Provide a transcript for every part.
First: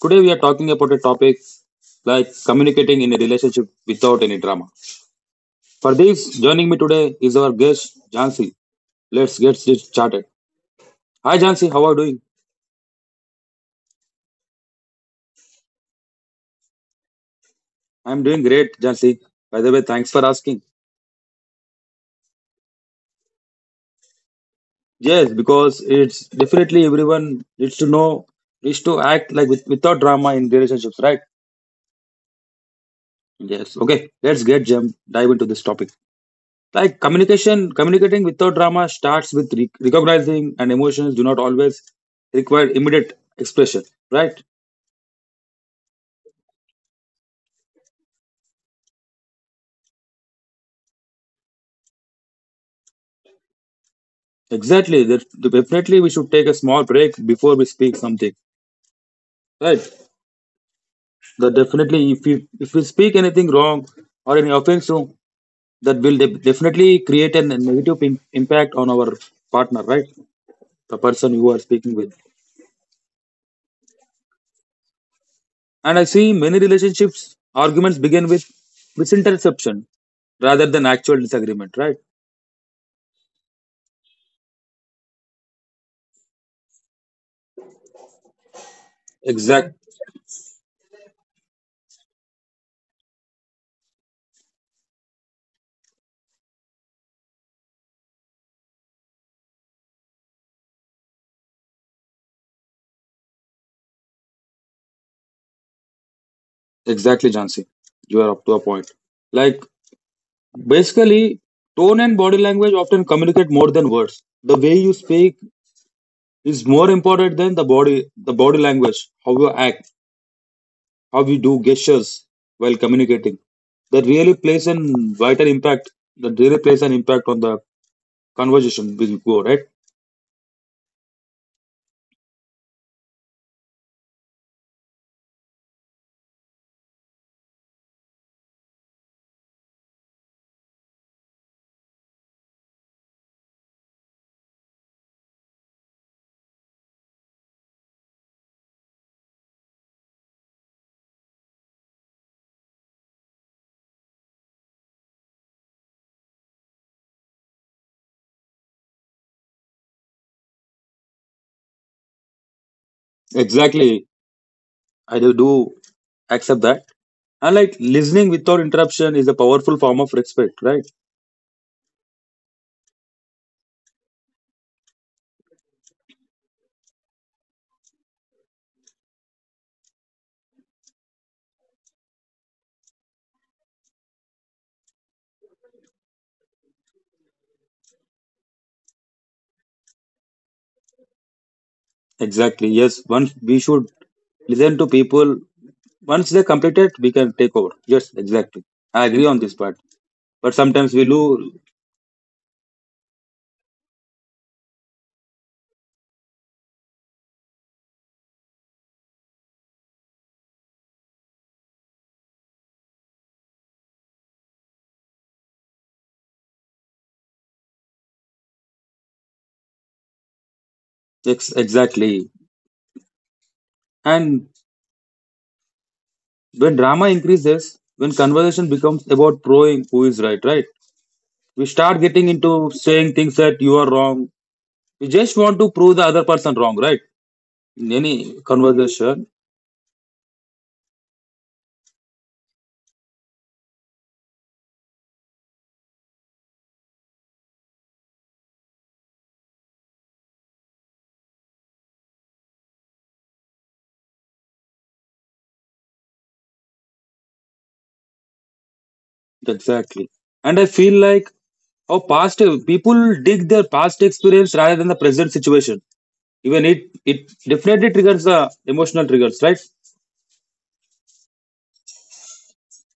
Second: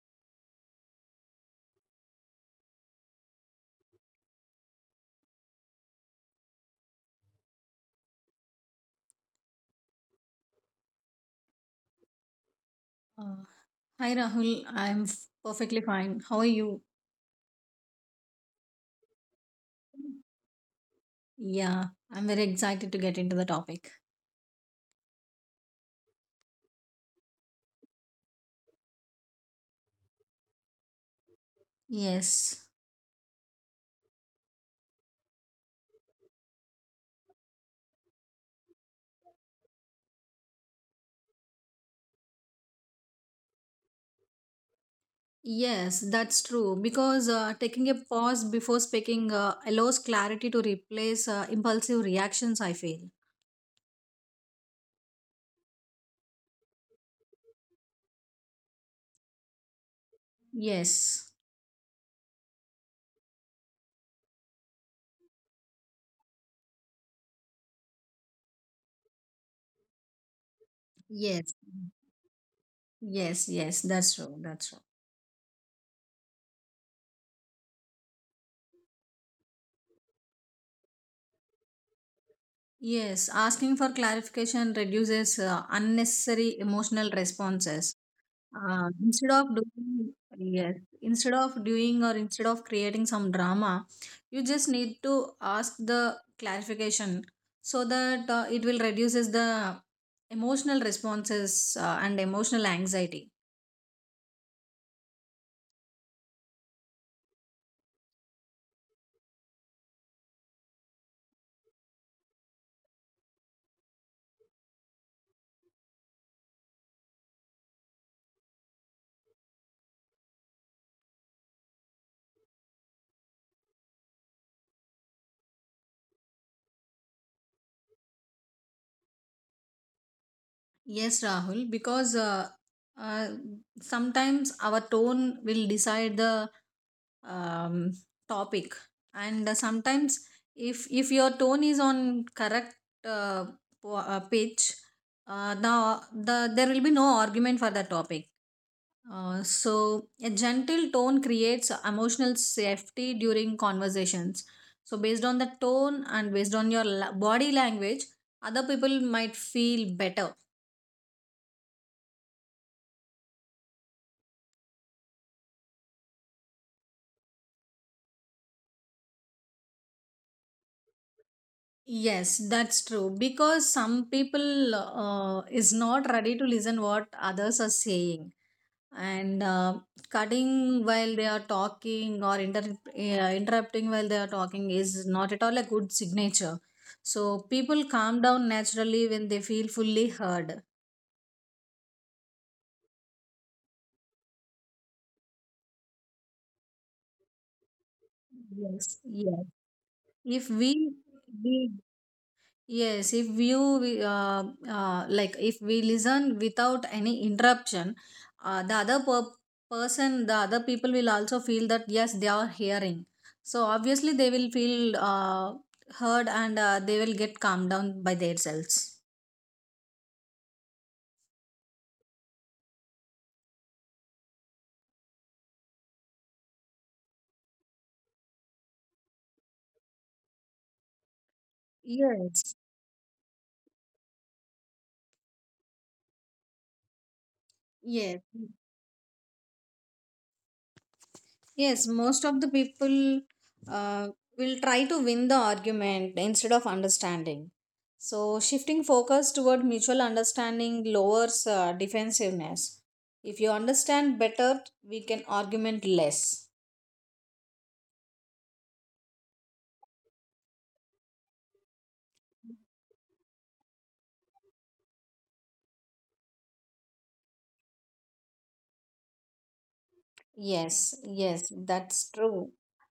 Today, we are talking about a topic like communicating in a relationship without any drama. For this, joining me today is our guest Jansi. Let's get this started. Hi, Jansi. How are you doing? Uh, Hi Rahul, perfectly fine. How are you? I'm doing great, Jansi. By the way, thanks for asking. Yeah, I'm very excited to get into the topic. Yes, because it's definitely everyone needs to know, needs to act like with, without drama in relationships, right? Yes, Yes. Okay. Let's get jump dive into this topic. Like communicating without drama starts with recognizing and emotions do not always require immediate expression, right? yes, that's true. Because taking a pause before speaking allows clarity to replace impulsive reactions, I feel. Exactly. That definitely we should take a small break before we speak something, right? Yes, That definitely if we speak anything wrong or any offense, so that will definitely create a negative impact on our partner, right? The person you are yes, speaking with. yes, that's true, And I see many relationships arguments begin with misinterception rather than actual disagreement, right? Yes, asking for clarification reduces unnecessary emotional responses. Uh, instead of Exact, doing yes Instead of doing or instead of creating some drama, you just need to ask the clarification so that it will reduces the emotional responses and emotional anxiety. exactly, Jansi. You are up to a point. Like basically, tone and body language often communicate more than words. The way you speak is more important than the body language, how you act, how you do gestures while communicating. That really plays an vital impact. That really plays an impact on the conversation we go right. Yes, Rahul, because uh, sometimes our tone will decide the um, topic, and sometimes if your tone is on correct uh, pitch, there will be no argument for the topic. So a gentle tone creates emotional safety during conversations. So based on the tone and based on body language, other people might feel better. Exactly, I do accept that. And like listening without interruption is a powerful form of respect, right? Yes, that's true. Because some people is not ready to listen what others are saying, and cutting while they are talking or interrupting while they are talking is not at all a good signature. So people calm down naturally when they feel fully heard. Exactly. Yes. Once we should listen to people. Once they complete it, we can take over. Yes. Exactly. Yes, I agree on yes. this part. If But sometimes we we lose. we Yes, if you we, like if we listen without any interruption, uh, the other per- person, the other people will also feel that yes, they are hearing. So obviously, they will feel heard and they will get calmed down by themselves. Exactly. And when drama increases, when conversation becomes about proving who is right, right? We start getting Yes. into saying things that you are wrong. We just want to prove the other person wrong, right? In Yes. any conversation. Yes, most of the people uh, will try to win the argument instead of understanding. So, shifting focus toward mutual understanding lowers defensiveness. If you understand better, we can argument less. Exactly. And I feel like how past people dig their past experience rather than the present situation. Even it definitely triggers the emotional triggers, right? Yes, that's true.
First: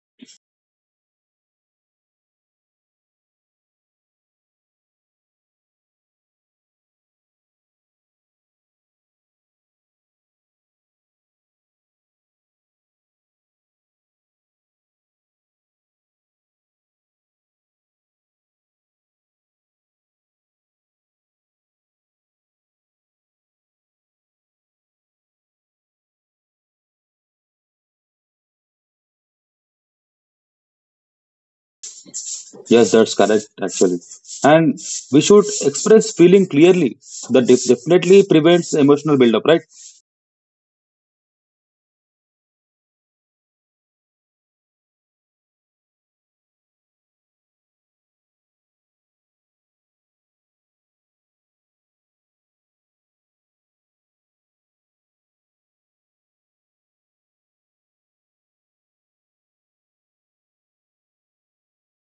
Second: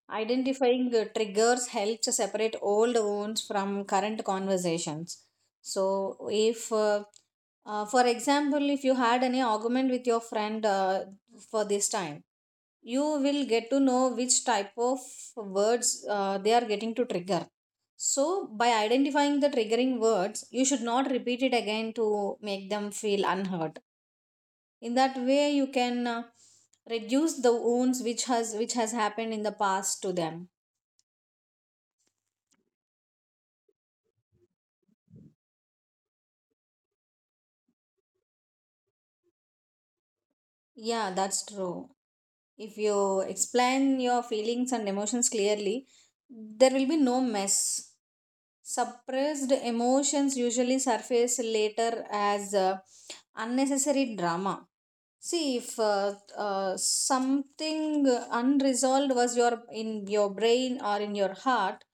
Identifying the triggers helps separate old wounds from current conversations. So, if, for example, if you had any argument with your friend for this time, you will get to know which type of words they are getting to trigger. So, by identifying the triggering words, you should not repeat it again to make them feel unhurt. In that way you can reduce the wounds which has happened in the past to them. Yes, that's correct actually. And we should express feeling clearly. That definitely prevents emotional buildup, right? Yeah, that's true. If you explain your feelings and emotions clearly, there will be no mess. Suppressed emotions usually surface later as unnecessary drama. See, if something unresolved was your in your brain or in your heart,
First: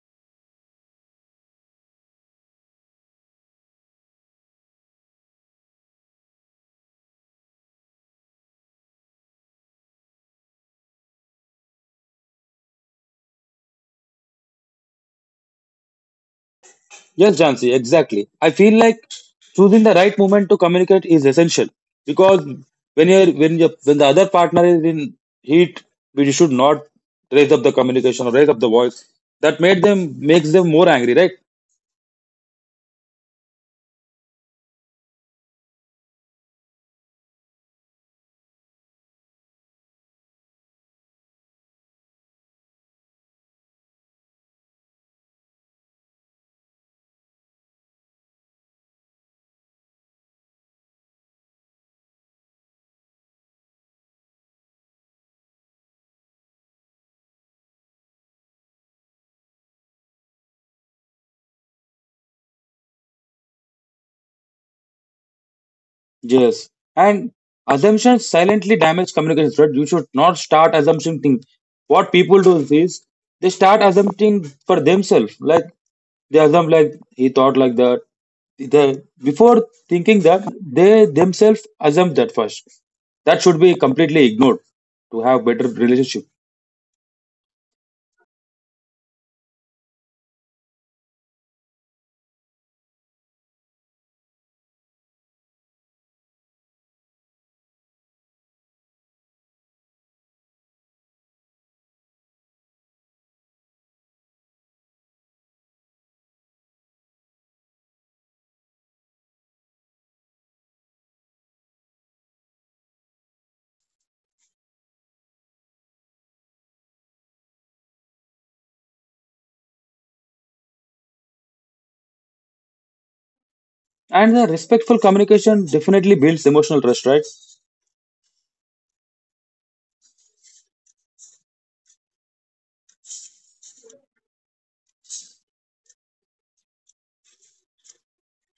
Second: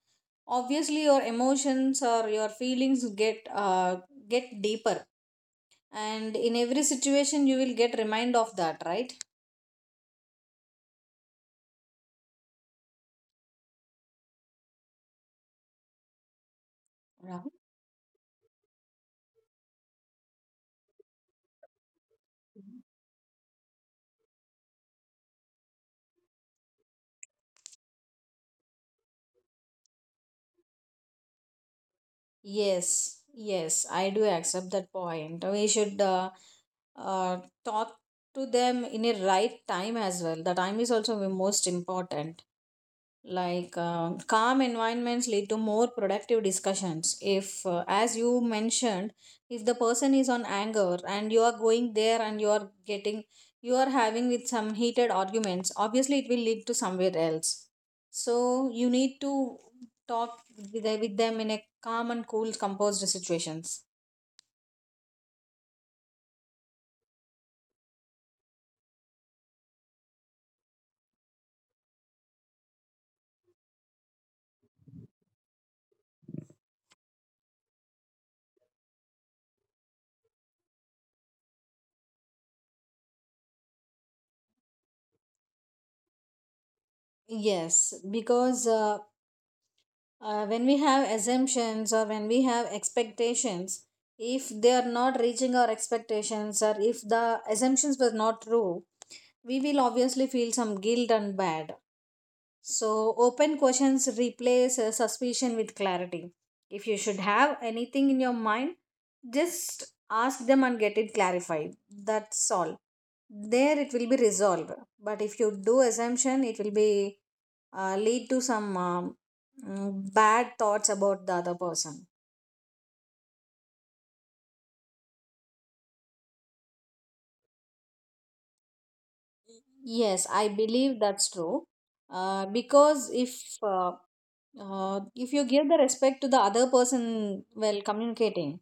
obviously your emotions or your feelings get deeper, and in every situation you will get remind of that, right? Yes, Right. Jansi, exactly. I feel like choosing the right moment to communicate is essential because when you're when you when the other partner is in heat, we should not raise up the communication or raise up the voice. That made them makes them more angry, right? Yes, I do accept that point. We should uh, talk to them in a right time as well. The time is also the most important. Like calm environments lead to more productive discussions. If as you mentioned, if the person is on anger and you are going there and you are having with some heated arguments, obviously it will lead to somewhere else. So you need to talk with them in a calm and cool composed situations. Yes. And assumptions silently damage communication thread. You should not start assumption thing. What people do is they start assuming for themselves. Like they assume like he thought like that. The before thinking that they themselves assume that first. That should be completely ignored to have better relationship. Yes, because when we have assumptions or when we have expectations, if they are not reaching our expectations or if the assumptions were not true, we will obviously feel some guilt and bad. So open questions replace suspicion with clarity. If you should have anything in your mind, just ask them and get it clarified. That's all, there it will be resolved. But if you do assumption, it will be lead to some bad thoughts about the other person. And the respectful communication definitely builds emotional trust, right? Yes, I believe that's true. Because if you give the respect to the other person while communicating,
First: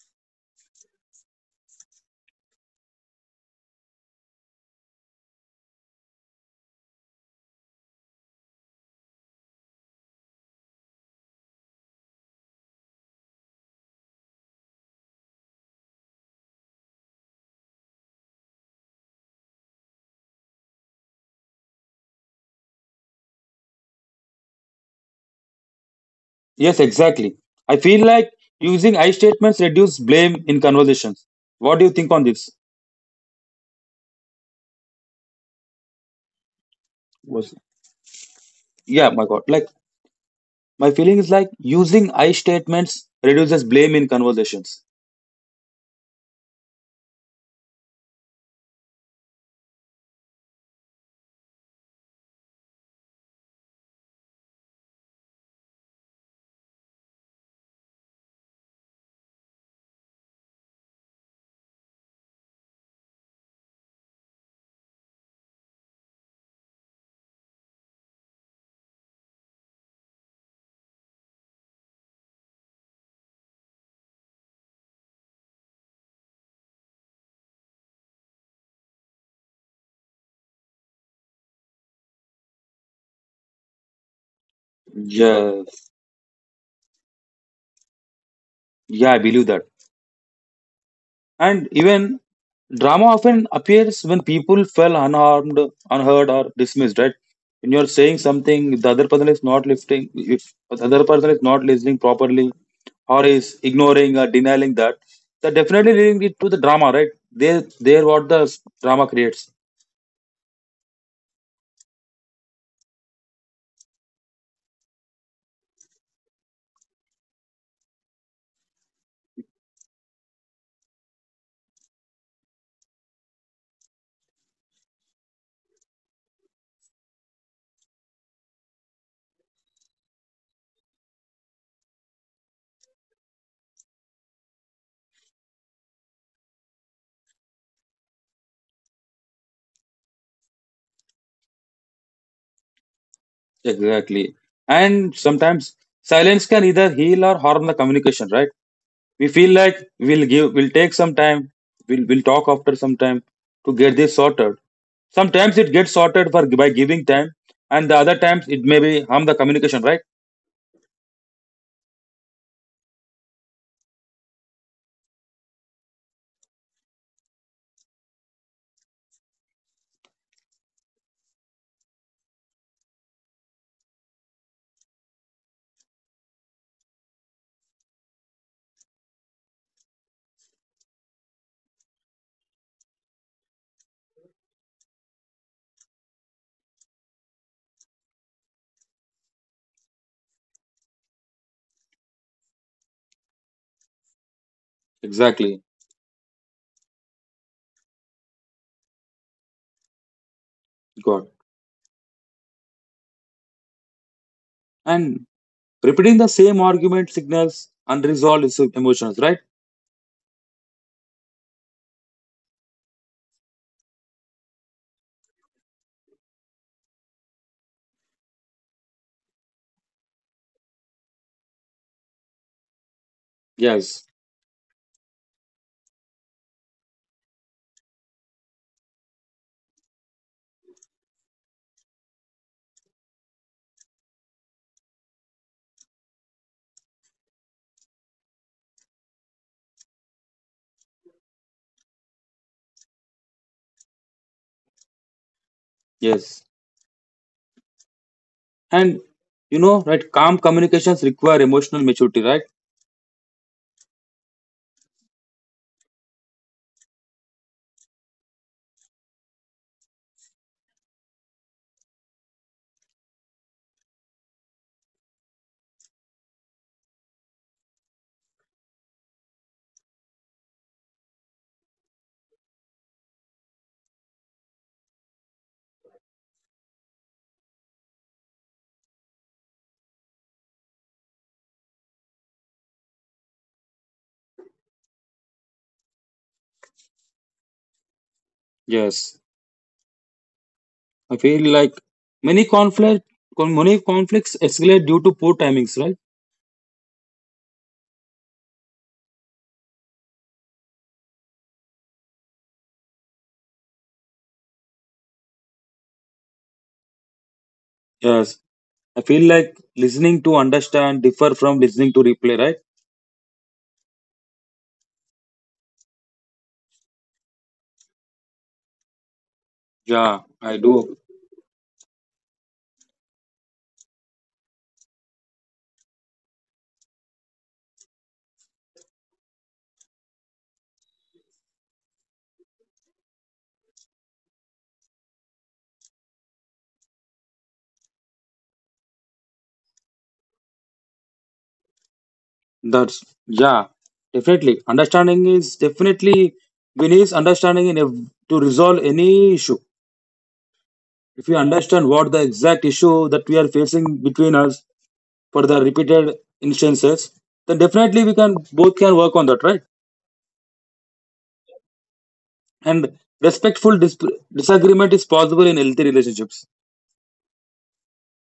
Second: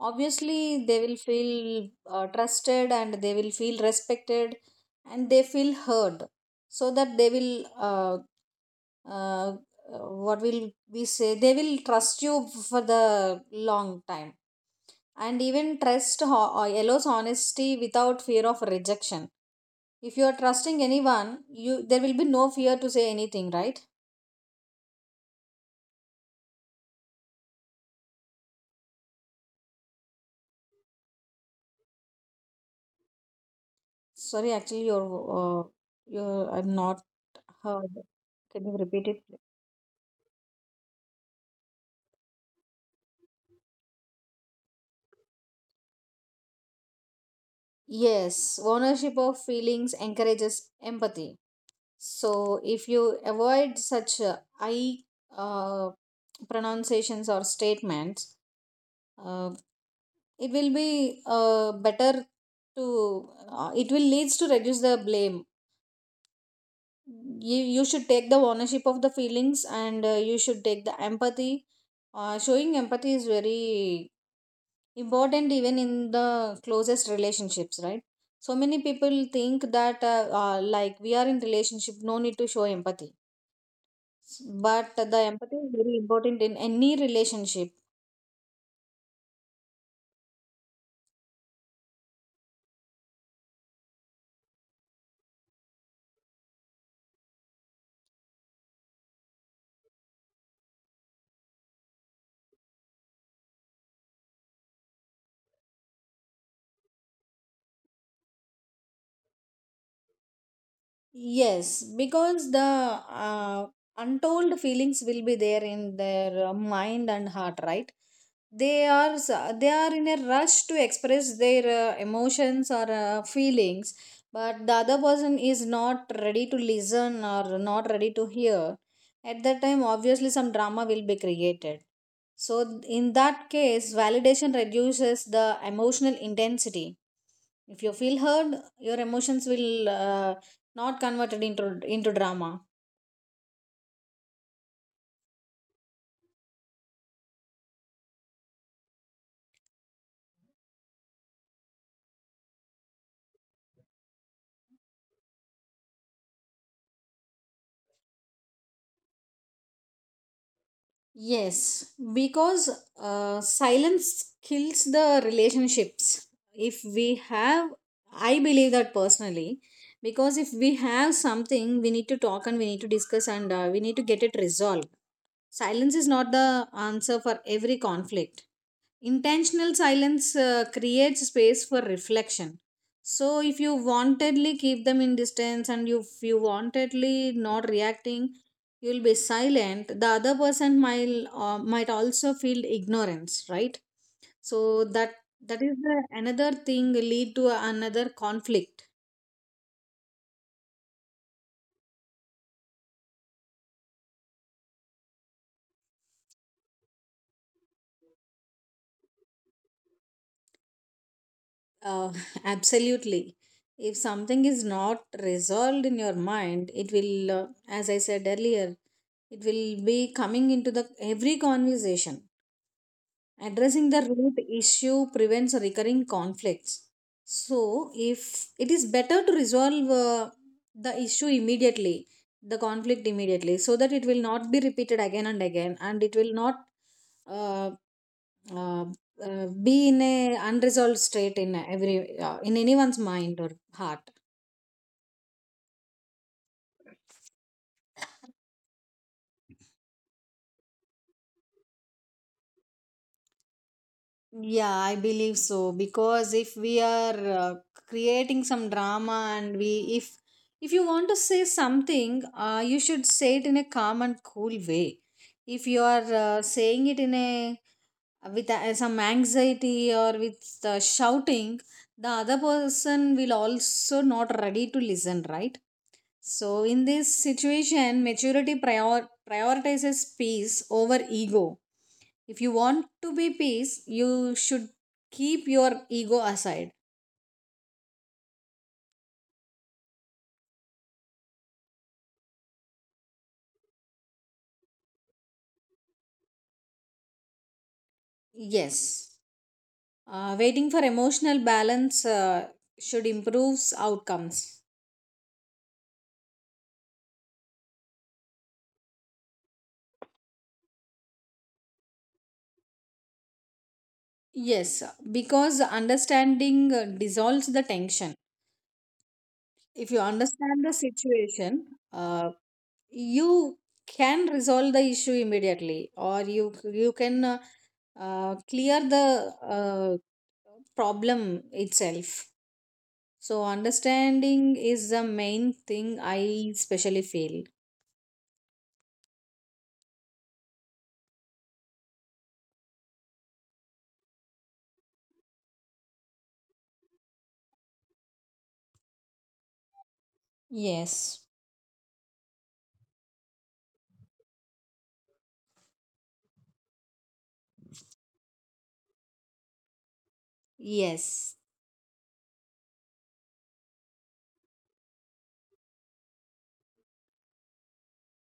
obviously they will feel trusted and they will feel respected and they feel heard, so that they will uh, what will we say, they will trust you for the long time. And even trust allows honesty without fear of rejection. If you are trusting anyone, you there will be no fear to say anything, right? Yes, exactly. I feel like using I statements reduce blame in conversations. What do you think on this? Sorry, actually uh, your I'm not Was heard. Can you repeat it, Yeah, my please? god, like my feeling is like using I statements reduces blame in conversations. Yes, ownership of feelings encourages empathy. So if you avoid such I uh, pronunciations or statements, uh, it will be better to it will leads to reduce the blame. You should take the ownership of the feelings and you should take the empathy. Showing empathy is very important even in the closest relationships, right? So many people think that like we are in relationship, no need to show empathy, but the empathy is Yeah, very important in any relationship. yeah, I believe that. And even drama often appears when people feel unharmed, unheard or dismissed, right? When you're saying something, if the other person is not lifting, if the other person is not listening properly, or is ignoring or denying that, that definitely leading it to the drama, right? There what the drama creates. Yes, because the uh, untold feelings will be there in their mind and heart, right? They are in a rush to express their emotions or feelings, but the other person is not ready to listen or not ready to hear. At that time obviously some drama will be created. So, in that case, validation reduces the emotional intensity. If you feel heard, your emotions will not converted into drama. Exactly. And sometimes silence can either heal or harm the communication, right? We feel like we'll take some time, we'll talk after some time to get this sorted. Sometimes it gets sorted for by giving time, and the other times it may be harm the communication, right? Yes, because silence kills the relationships. If we have, I believe that personally, because if we have something, we need to talk and we need to discuss and we need to get it resolved. Silence is not the answer for every conflict. Intentional silence creates space for reflection. So if you wantedly keep them in distance and you if you wantedly not reacting, you'll be silent. The other person might also feel ignorance, right? So that that Exactly. is the another thing lead to another conflict. God. And repeating the same argument signals emotions, right? uh, absolutely, if something is not resolved in your mind, it will as I said earlier, it will be coming into the every conversation. Addressing the Yes. root issue prevents recurring conflicts. So, if it is better to resolve the issue immediately, the conflict immediately, so that it will not be repeated again and again, and it will not uh, uh, be in a unresolved state in every in anyone's mind or heart. Yes. And you know, right, calm communications require emotional maturity, right? Yeah, I believe so, because if we are creating some drama and we if you want to say something, you should say it in a calm and cool way. If you are saying it in a with some anxiety or with shouting, the other person will also not ready to listen, right? So, in this situation, prioritizes peace over ego. If you want to be peace, you should keep your ego aside. Yes. I feel like many conflict many conflicts escalate due to poor timings, right? Yes, waiting for emotional balance should improve outcomes. Yes. I feel like listening to understand differ from listening to replay, right? Yes, because understanding dissolves the tension. If you Yeah, understand I the do. situation, uh, you can resolve the issue immediately or you can clear the problem itself. So understanding is the main thing I especially feel. That's yeah, definitely. Understanding is definitely we need understanding to resolve any issue. If Yes. we understand what the exact issue that we are facing between us for the repeated instances, then definitely we can both can work on that, right? Yes, And disagreement is possible in healthy relationships.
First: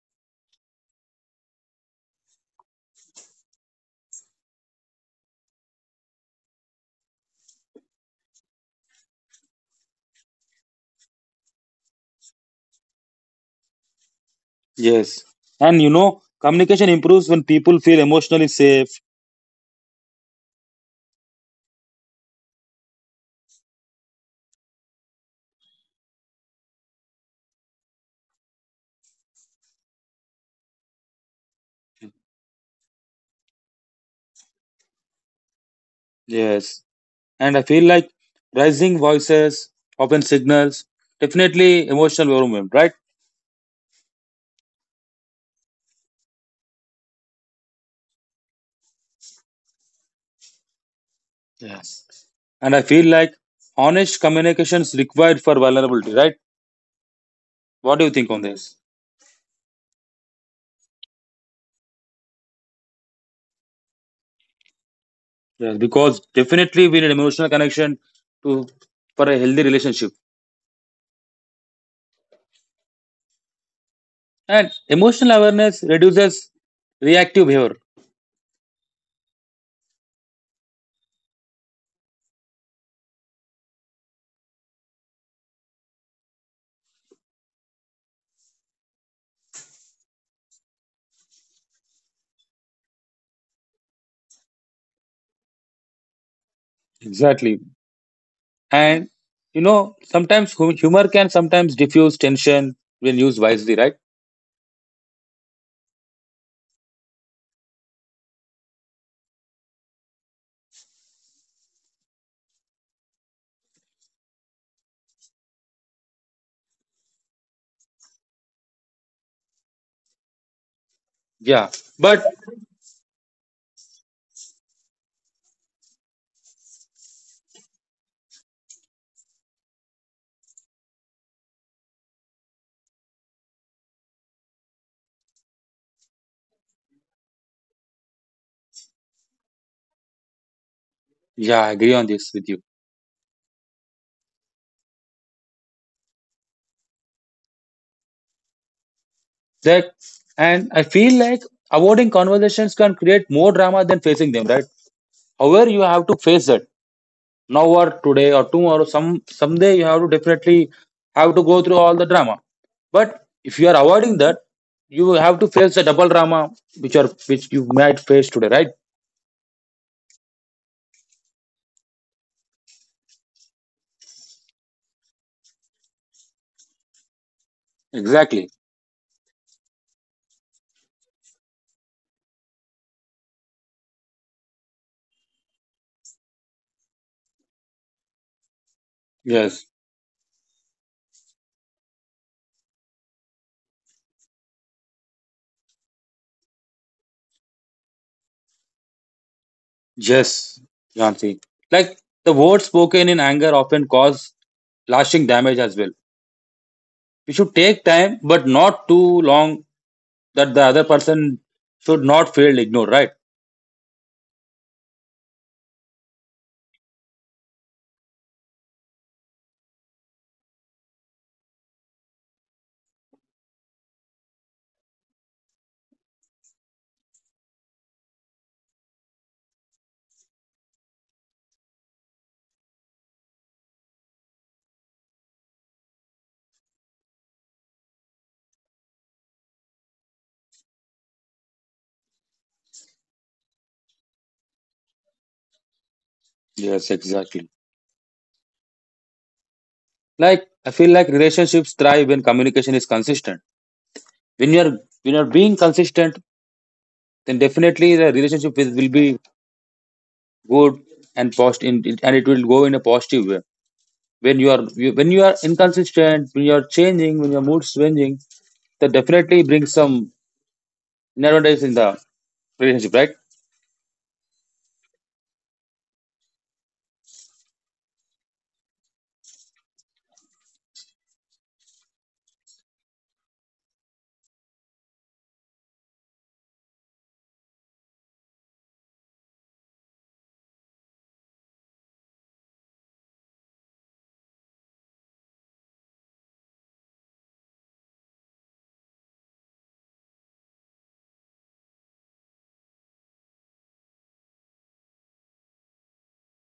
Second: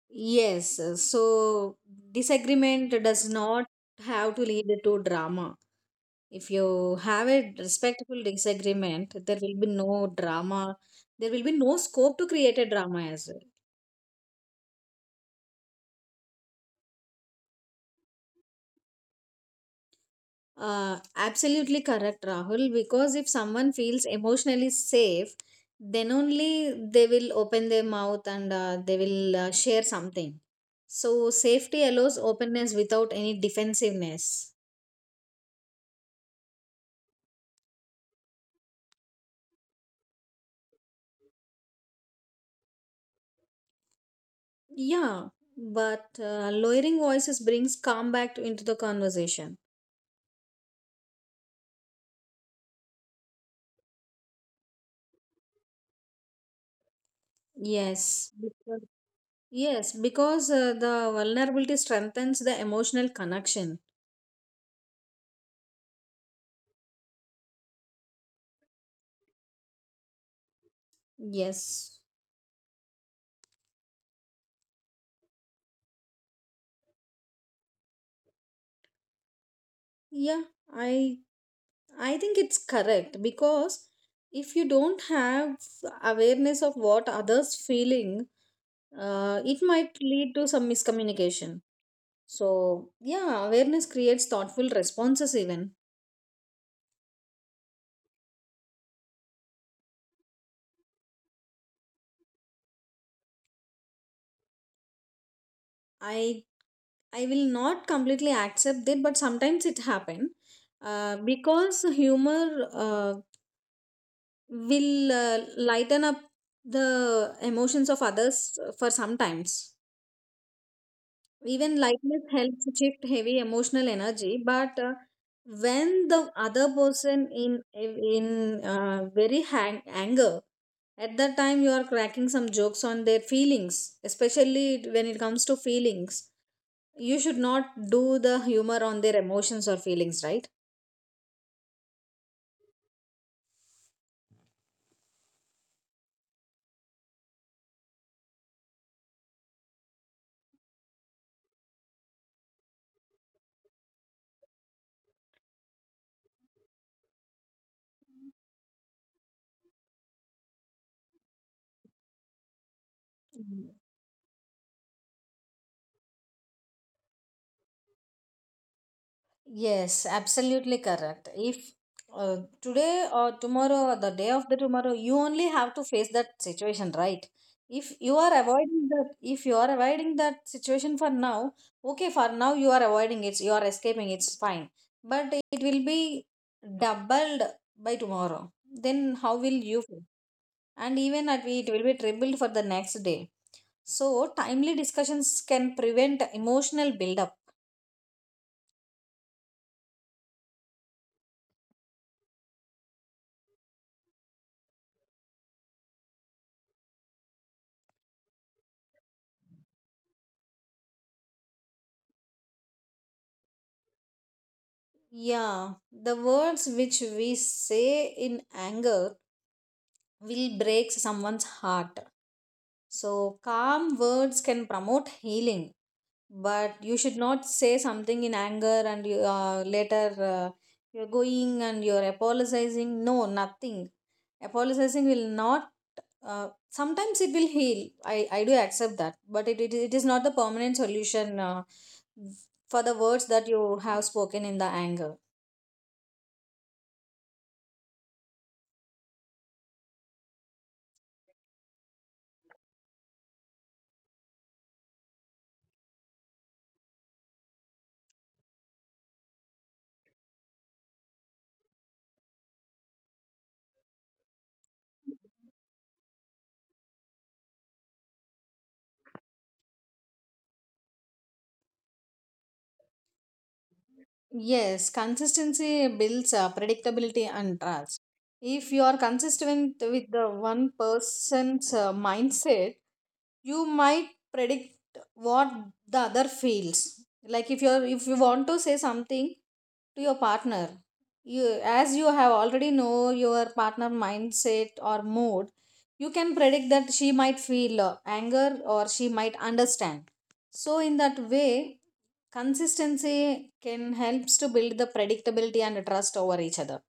yes. So disagreement does not have to lead to drama. If you have a respectful disagreement, there will be no drama. There will be no scope to create a drama as well. Yes. And you know, communication improves when people feel emotionally safe. Absolutely correct, Rahul. Because if someone feels emotionally safe, then only they will open their mouth and they will share something. So, safety allows openness without any defensiveness. Yes. And I feel like rising voices often signals definitely emotional overwhelm, right? Yeah, but lowering voices brings calm back to, into the conversation. Yes. And I feel like honest communication is required for vulnerability, right? What do you Yes, think on this? because- Yes, because the vulnerability strengthens the emotional connection. Yes, because definitely we need emotional connection to for a healthy relationship. Yes. And emotional awareness reduces reactive behavior. Yeah, I I think it's correct because if you don't have awareness of what others feeling, it might lead to some miscommunication. So yeah, awareness creates thoughtful responses. Even Exactly. And you know, sometimes humor can sometimes diffuse tension when used wisely, right? I, I will not completely accept it, but sometimes it happen, because humor will lighten up the emotions of others for sometimes. Yeah. Even lightness But helps shift heavy emotional energy, but when the other person in very anger, at that time you are cracking some jokes on their feelings, especially when it comes to feelings. You should not do the humor on their emotions or feelings, right? yeah, I agree on this with you. That and I feel like avoiding conversations can create more drama than facing them, right? However, you have to face it now or today or tomorrow, some someday you have to definitely have to go through all the drama. But if you are avoiding that, you have to face the double drama which are which you might face today, right? Yes, absolutely correct. If today or tomorrow or the day of the tomorrow, you only have to face that situation, right? If you are Exactly. avoiding that, if you are avoiding that situation for now, okay, for now you are avoiding it, you are escaping, it's fine. But it will be doubled by tomorrow. Then how will Yes. you feel? And even at it will be tripled for the next day. So timely discussions can prevent emotional buildup. Yes, Jansi. Like the words spoken in anger often cause lasting damage as well. We should take time, but not too long that the other person should not feel ignored, right? Yeah, the words which we say in anger will break someone's heart. So, calm words can promote healing, but you should not say something in anger and you, later you're going and you're apologizing. No, nothing. Apologizing will not. Sometimes it will heal. I do accept that, but it is not the permanent solution for the words that you have spoken in the anger. Yes, exactly. Like I feel like relationships thrive when communication is consistent. When you're being consistent, then definitely the relationship is, will be good and post in, and it will go in a positive way. When you are inconsistent, when you are changing, when your mood swinging, that definitely brings some nowadays in the relationship, right? Yes, consistency builds predictability and trust. If you are consistent with the one person's mindset, you might predict what the other feels. Like if you want to say something to your partner, you, as you have already know your partner mindset or mood, you can predict that she might feel anger, or she might understand. So in that way, consistency can helps to build the predictability and trust over each other.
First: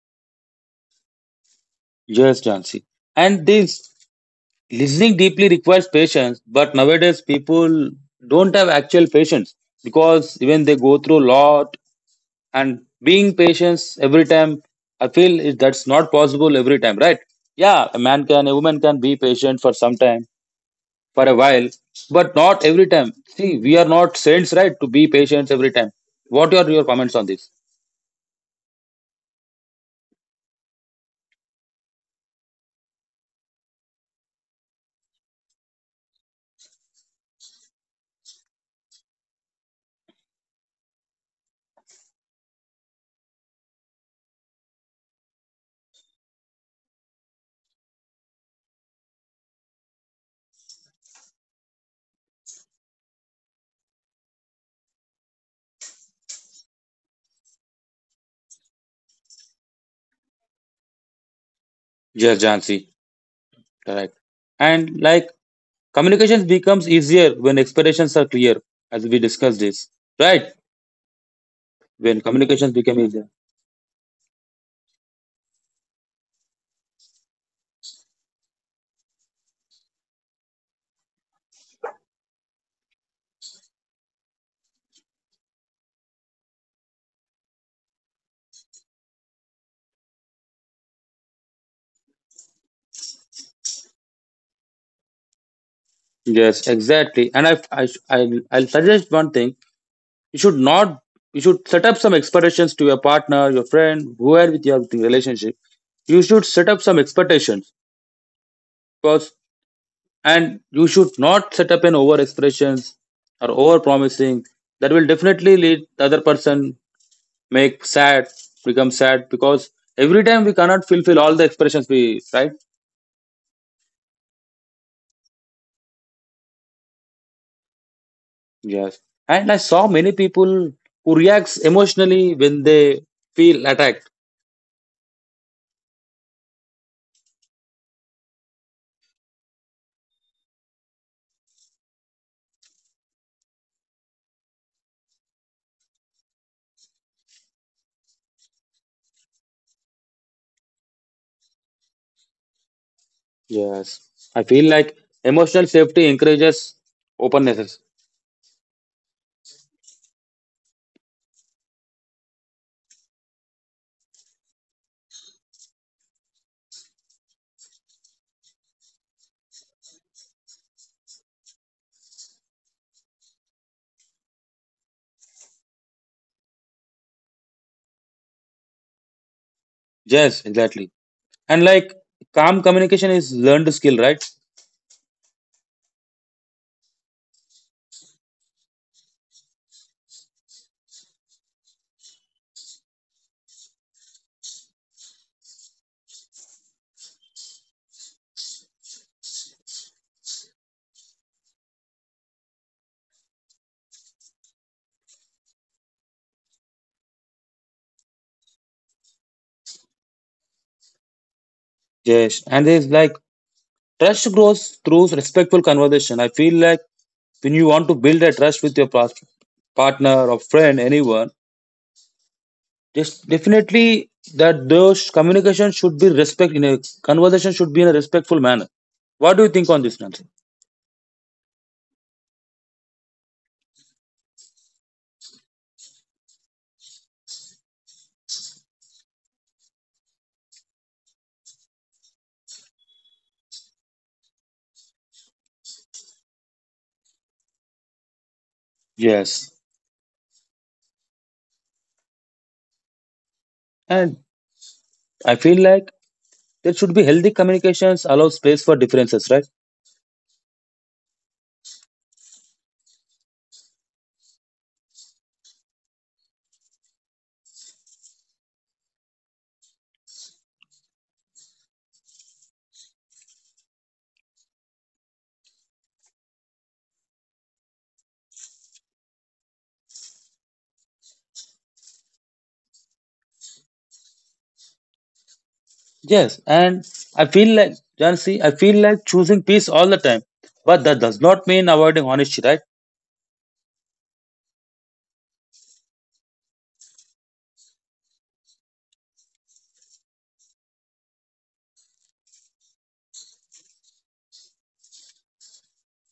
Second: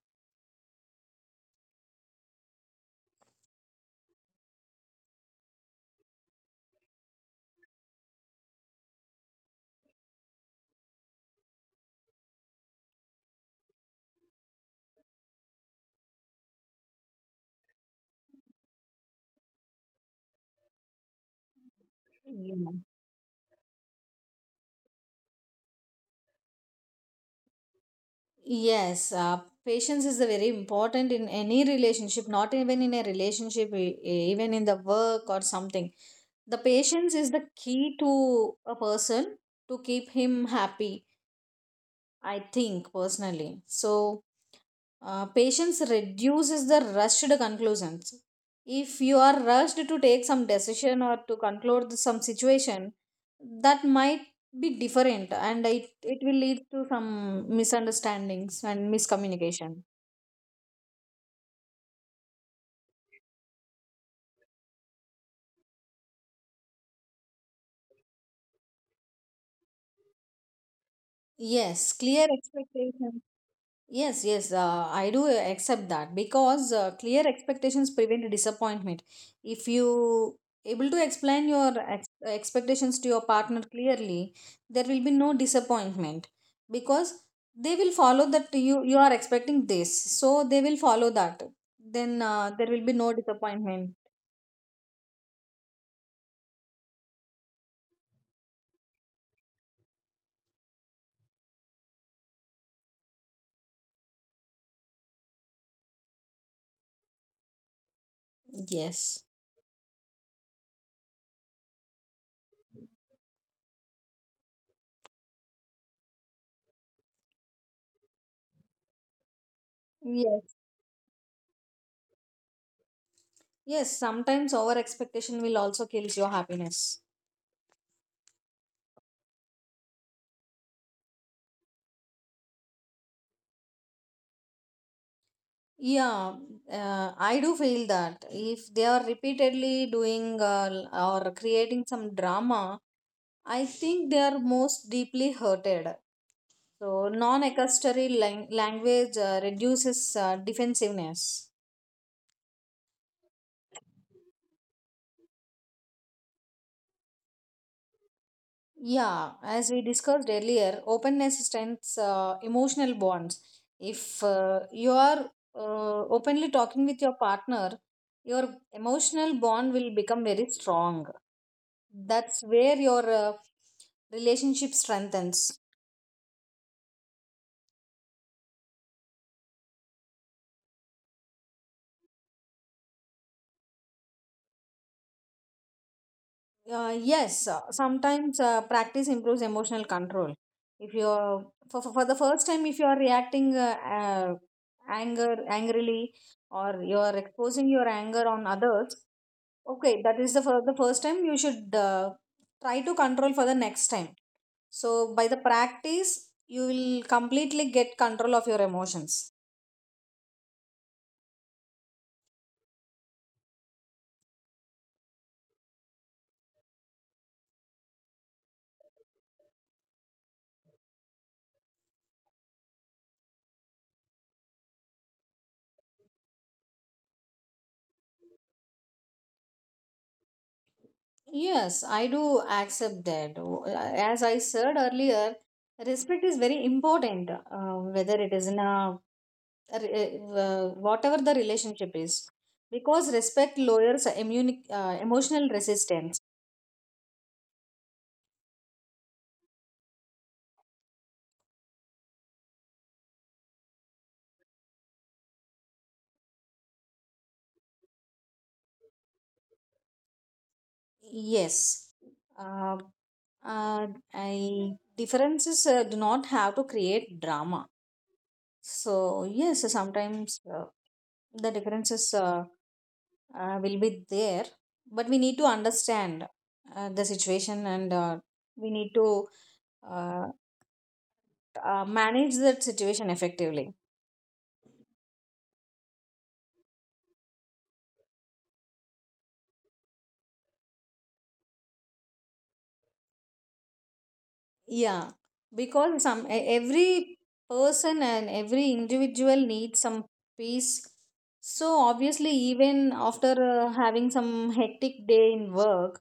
Yes, Jansi. And this listening deeply requires patience, but nowadays people don't have actual patience because even they go through a lot and being patient every time, I feel is that's not possible every time, right? Yeah, a man can, a woman can be patient for some time, for a while, but not every time. See, we are not saints, right? To be patient every time. What are your comments on this? Yes, patience is a very important in any relationship, not even in a relationship, even in the work or something. The patience is the key to a person to keep him happy, I think personally. So, patience reduces the rushed conclusions. If you are rushed to take some decision or to conclude some situation, that might be different and it will lead to some misunderstandings and miscommunication. Yes, Jansi. Correct. And like communications becomes easier when expectations are clear, as we discussed this, right? Yes, When clear communications become expectations. easier. Yes, yes, I do accept that because clear expectations prevent disappointment. If you able to explain your ex expectations to your partner clearly, there will be no disappointment because they will follow that you are expecting this, so they will follow that. Then there will be no disappointment. Yes, exactly. And I'll suggest one thing. You should not, you should set up some expectations to your partner, your friend, whoever with your relationship. You should set up some expectations because, Yes. and you should not set up an over expressions or over promising. That will definitely lead the other person make sad become sad because every time we Yes. cannot fulfill all the expressions we right. Yes, sometimes over expectation will also kills your happiness. Yes. And I saw many people who reacts emotionally when they feel attacked. Yeah, I do feel that if they are repeatedly doing or creating some drama, I think they are most deeply hurted. So, non accusatory language reduces defensiveness. Yes. I feel like emotional safety encourages openness. Yeah, as we discussed earlier, openness strengthens emotional bonds. If you are openly talking with your partner, your emotional bond will become very strong. That's where your relationship strengthens. Yes, exactly. And like calm communication is learned skill, right? Yes, sometimes practice improves emotional control. If you're for the first time, if you are reacting anger angrily or you are exposing your anger on others, okay, that is the for the first time you should try to control for the next time. So by the practice, you will completely get control of your emotions. Yes. And there's like trust grows through respectful conversation, I feel like when you want to build a trust with your past partner or friend anyone. Yes, definitely that those communication should be respect in a conversation should be in a respectful manner. What do you think on this, Nancy? Yes, I do accept that. As I said earlier, respect is very important, whether it is in a whatever the relationship is, because respect lowers immune, emotional resistance. Yes. And I feel like there should be healthy communications allow space for differences, right? Yes. Uh, uh, I differences do not have to create drama. So yes, sometimes the differences will be there, but we need to understand the situation and we need to uh, manage that situation effectively. Yes. And I feel like Jansi, I feel like choosing peace all the time. But that does not mean avoiding honesty, right? Yeah, because some every person and every individual needs some peace. So obviously, even after having some hectic day in work,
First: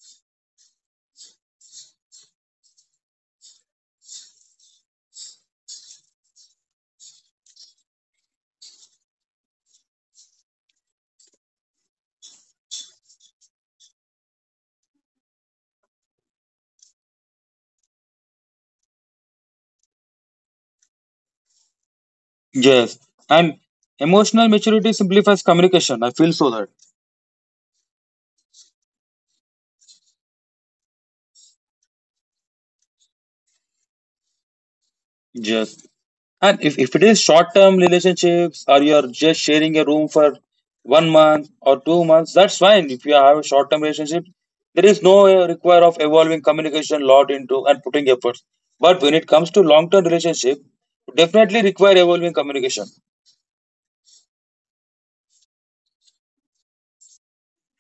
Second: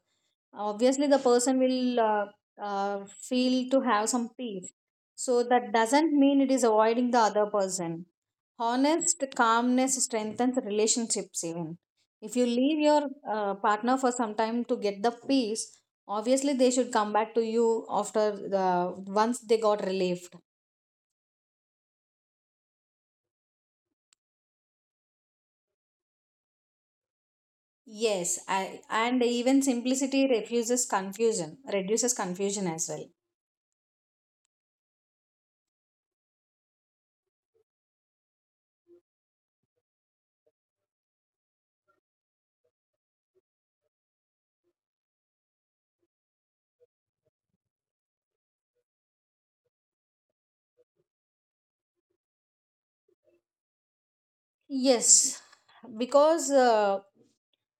obviously the person will feel to have some peace. So that doesn't mean it is avoiding the other person. Honest calmness strengthens relationships even. If you leave your partner for some time to get the peace, obviously, they should come back to you after the once they got relieved. Yes. And emotional maturity simplifies communication. I feel so that. Yes, and even simplicity refuses confusion, reduces confusion as well. Yes. And if it is short term relationships or you're just sharing a room for 1 month or 2 months, that's fine. If you have a short term relationship, there is no require of evolving communication lot into and putting efforts. But when it comes to long term relationship, definitely require evolving communication. Yes, because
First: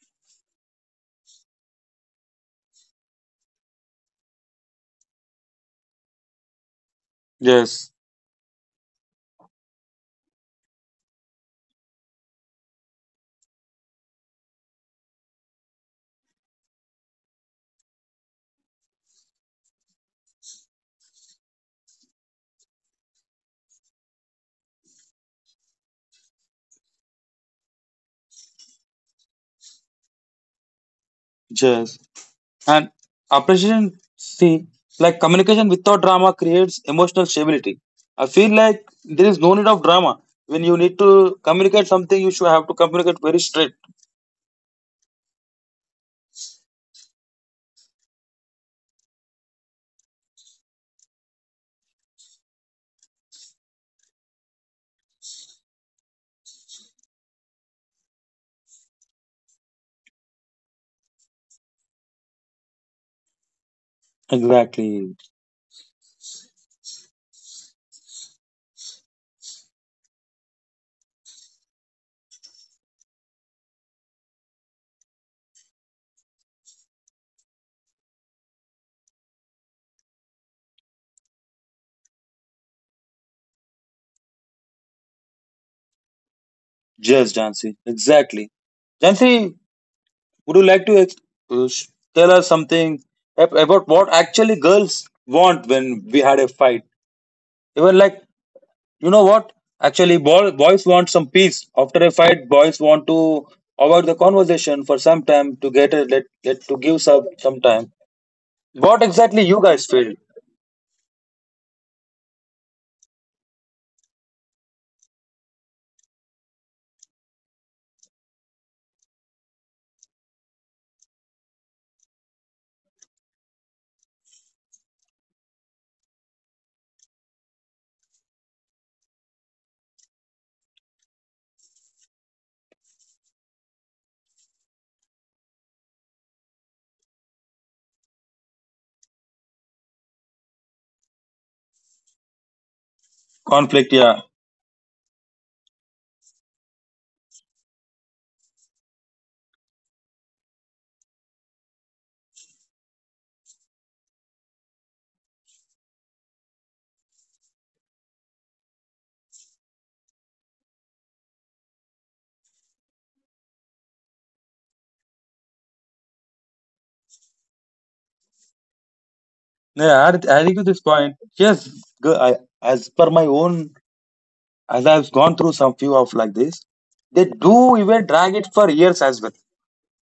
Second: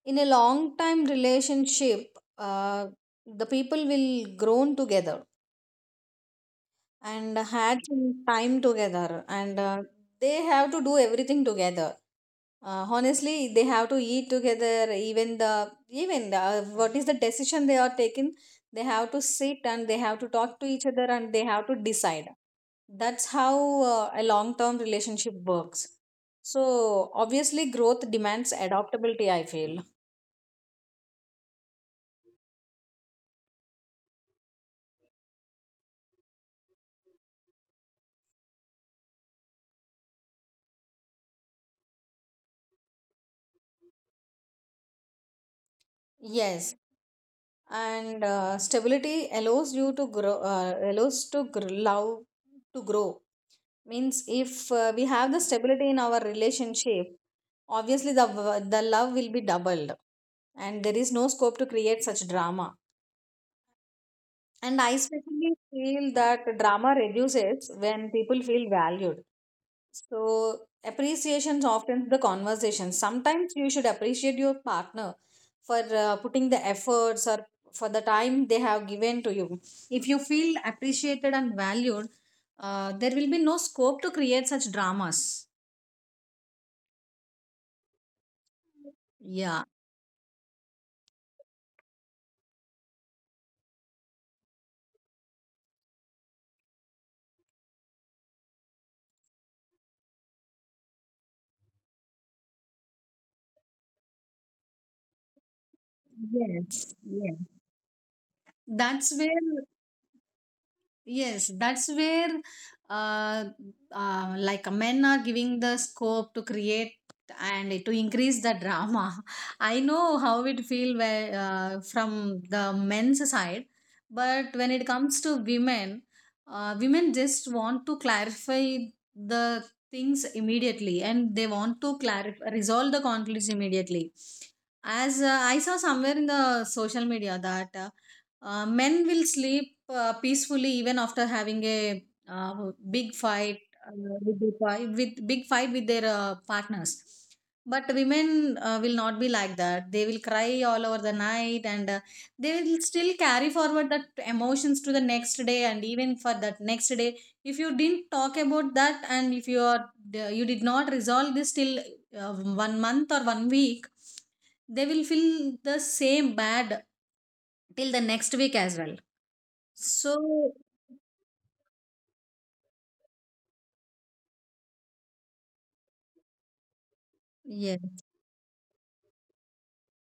in a long time relationship, uh, the people will grown together and had Yes, some time together and they have to do everything together, honestly. They have to eat together, even what is the decision they are taking, they have to sit and they have to talk to each other and they have to decide. That's how a long term relationship works. So obviously growth demands adaptability, I feel. yes. And appreciation, see, like communication without drama creates emotional stability. I feel like there is no need of drama. When you need to communicate something, you should have to communicate very straight. Yes, and stability allows you to grow, allows to love to grow. Means if we have the stability in our relationship, obviously the love will be doubled and there is no scope to create such drama. And I Exactly. especially feel that drama reduces when people feel valued. So, appreciation softens the conversation. Sometimes you should appreciate your partner for putting the efforts or for the time they have given to you. If you feel appreciated and valued, there will be no scope to create such dramas. Yes, Jansi. Exactly. Jansi, Yeah. would you like to uh, sh- tell us something about what actually girls want when we had a fight? Even like, you know what? Actually, boys want some peace. After a fight, boys want to avoid the conversation for some time to get a let, let to Yes. give some Yes. some time. What That's where. exactly you guys feel? Yes, that's where uh, like men are giving the scope to create and to increase the drama. I know how it feel where, from the men's side, but when it comes to women, women just want to clarify the things immediately, and they want to clarify resolve the conflicts immediately. As I saw somewhere in the social media that men will sleep peacefully even after having a uh, big fight uh, Conflict, yeah. with, the with big fight with their partners, but women will not be like that. They will cry all over the night, and they will still carry forward that emotions to the next day, and even for that next day if you didn't talk about that, and if you are, you did not resolve this till uh, 1 month or 1 week, they will feel the same bad till the next week as well. Yeah, I So, agree to this point. Yes, g- I, as per my own as I've gone through some few of like this, they do yeah. even drag it for years as well.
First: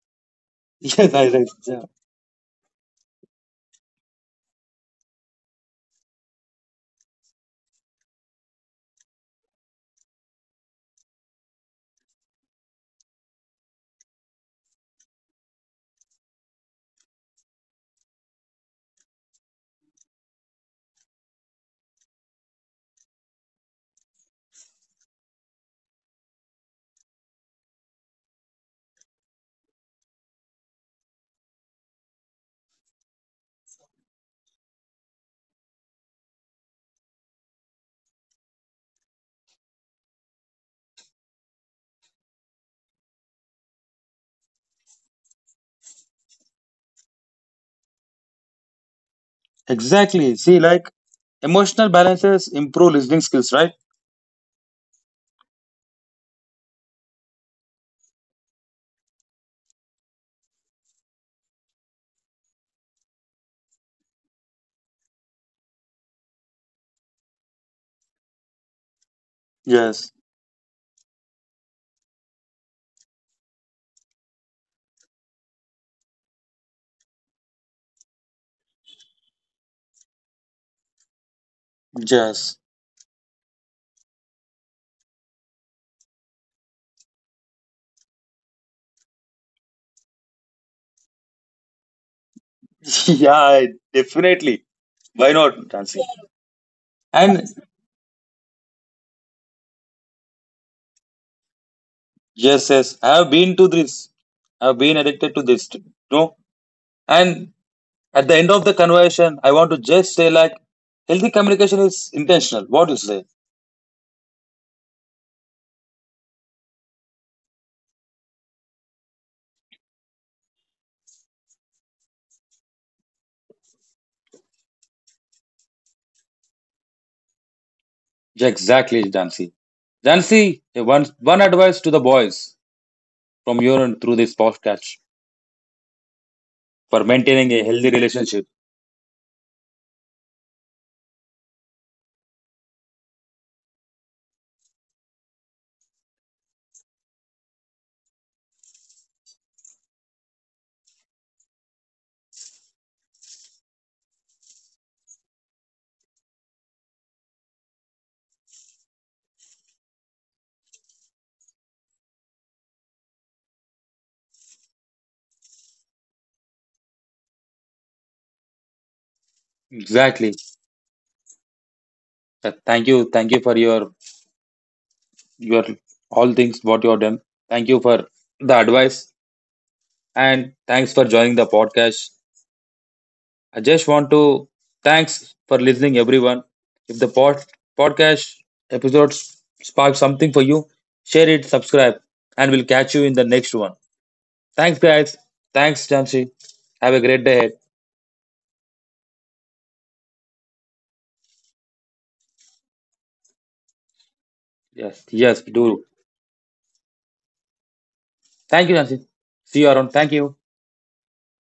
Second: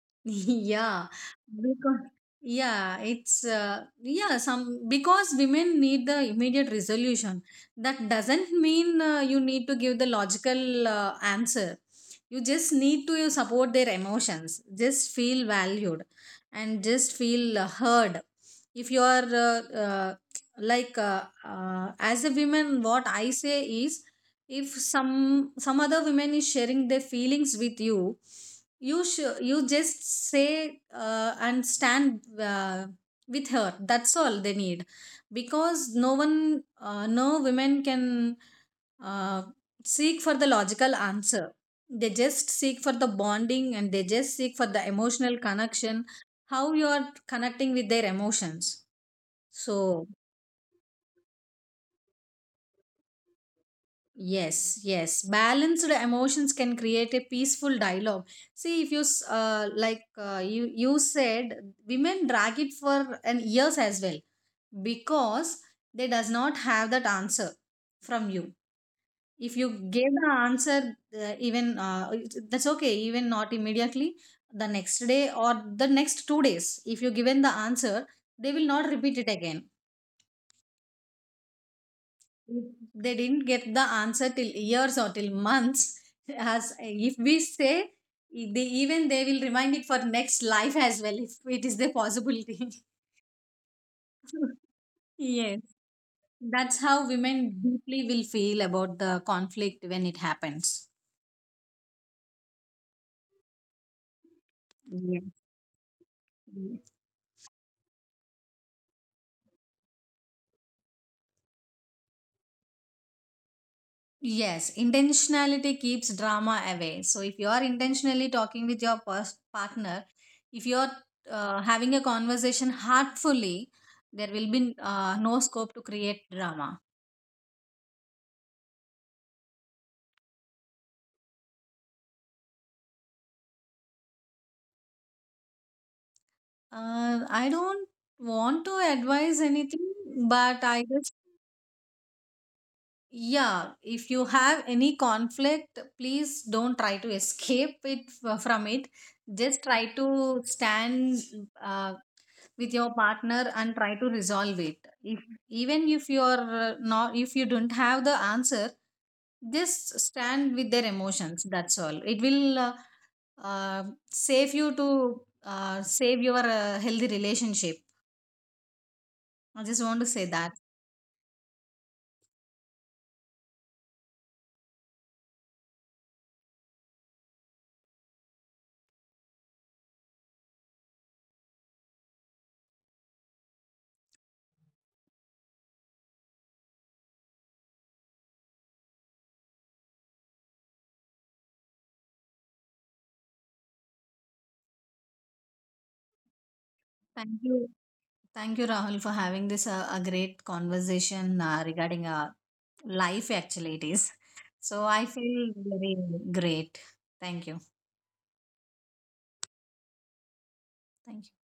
Yeah, Yes, I right. Yeah. because yeah, it's yeah, some, because women need the immediate resolution. That doesn't mean you need to give the logical answer. You just need to support their emotions, just feel valued and just feel heard. If you are like as a woman what I say is, if some other women is sharing their feelings with you, you should you just say and stand with her, that's all they need. Because no one, no women can uh, seek for the logical answer. They just seek for the bonding and they just seek for the emotional connection, how you are connecting with their emotions. So, Exactly. See, like emotional balances improve listening skills, right? yes, yes. Balanced emotions can create a peaceful dialogue. See, if like you, you said, women drag it for an years as well because they does not have that answer from you. If you Yes. give the answer, even that's okay. Even not immediately, the next day or the next 2 days, if you given the answer, they will not repeat it again. Yes. If they didn't get the answer till years or till months, as if we say, they, even they will remind it for next life as well, if it is the possibility. Yeah, definitely. Why Yes, not, Nancy? that's how women And deeply will feel about the conflict when it happens. yes, yes, I have been to this. I've been addicted to Yes. this. No, and at the end of the conversation, I want to just say like, healthy communication is intentional. What do you say? Yes, intentionality keeps drama away. So if you are intentionally talking with your partner, if you are having a conversation heartfully, there will be no scope to create drama. Yeah, exactly, Jansi. Jansi, hey, one advice to the boys from your end through this podcast I don't want to advise anything, for but I maintaining just, a healthy relationship. yeah, if you have any conflict, please don't try to escape it from it. Just try to stand uh, with your partner and try to resolve it. If, even if you are not, if you don't have the answer, just stand with their emotions, that's all. It will uh, save you to save your healthy relationship. I just want to say that. Exactly. Thank you. Thank you for your all things what you have done. Thank you for the advice and thanks for joining the podcast. I just want to thanks for listening everyone. If podcast episodes spark something for you, share it, subscribe, and we'll catch you in the next one. Thanks, guys. Thanks, Jansi. Have a Thank great day you. ahead. Thank you, Rahul, for having this a great conversation regarding life, actually it is. So I Yes, feel yes, do. very great. Thank you. Thank you, Jansi. See you around. Thank you. Thank you.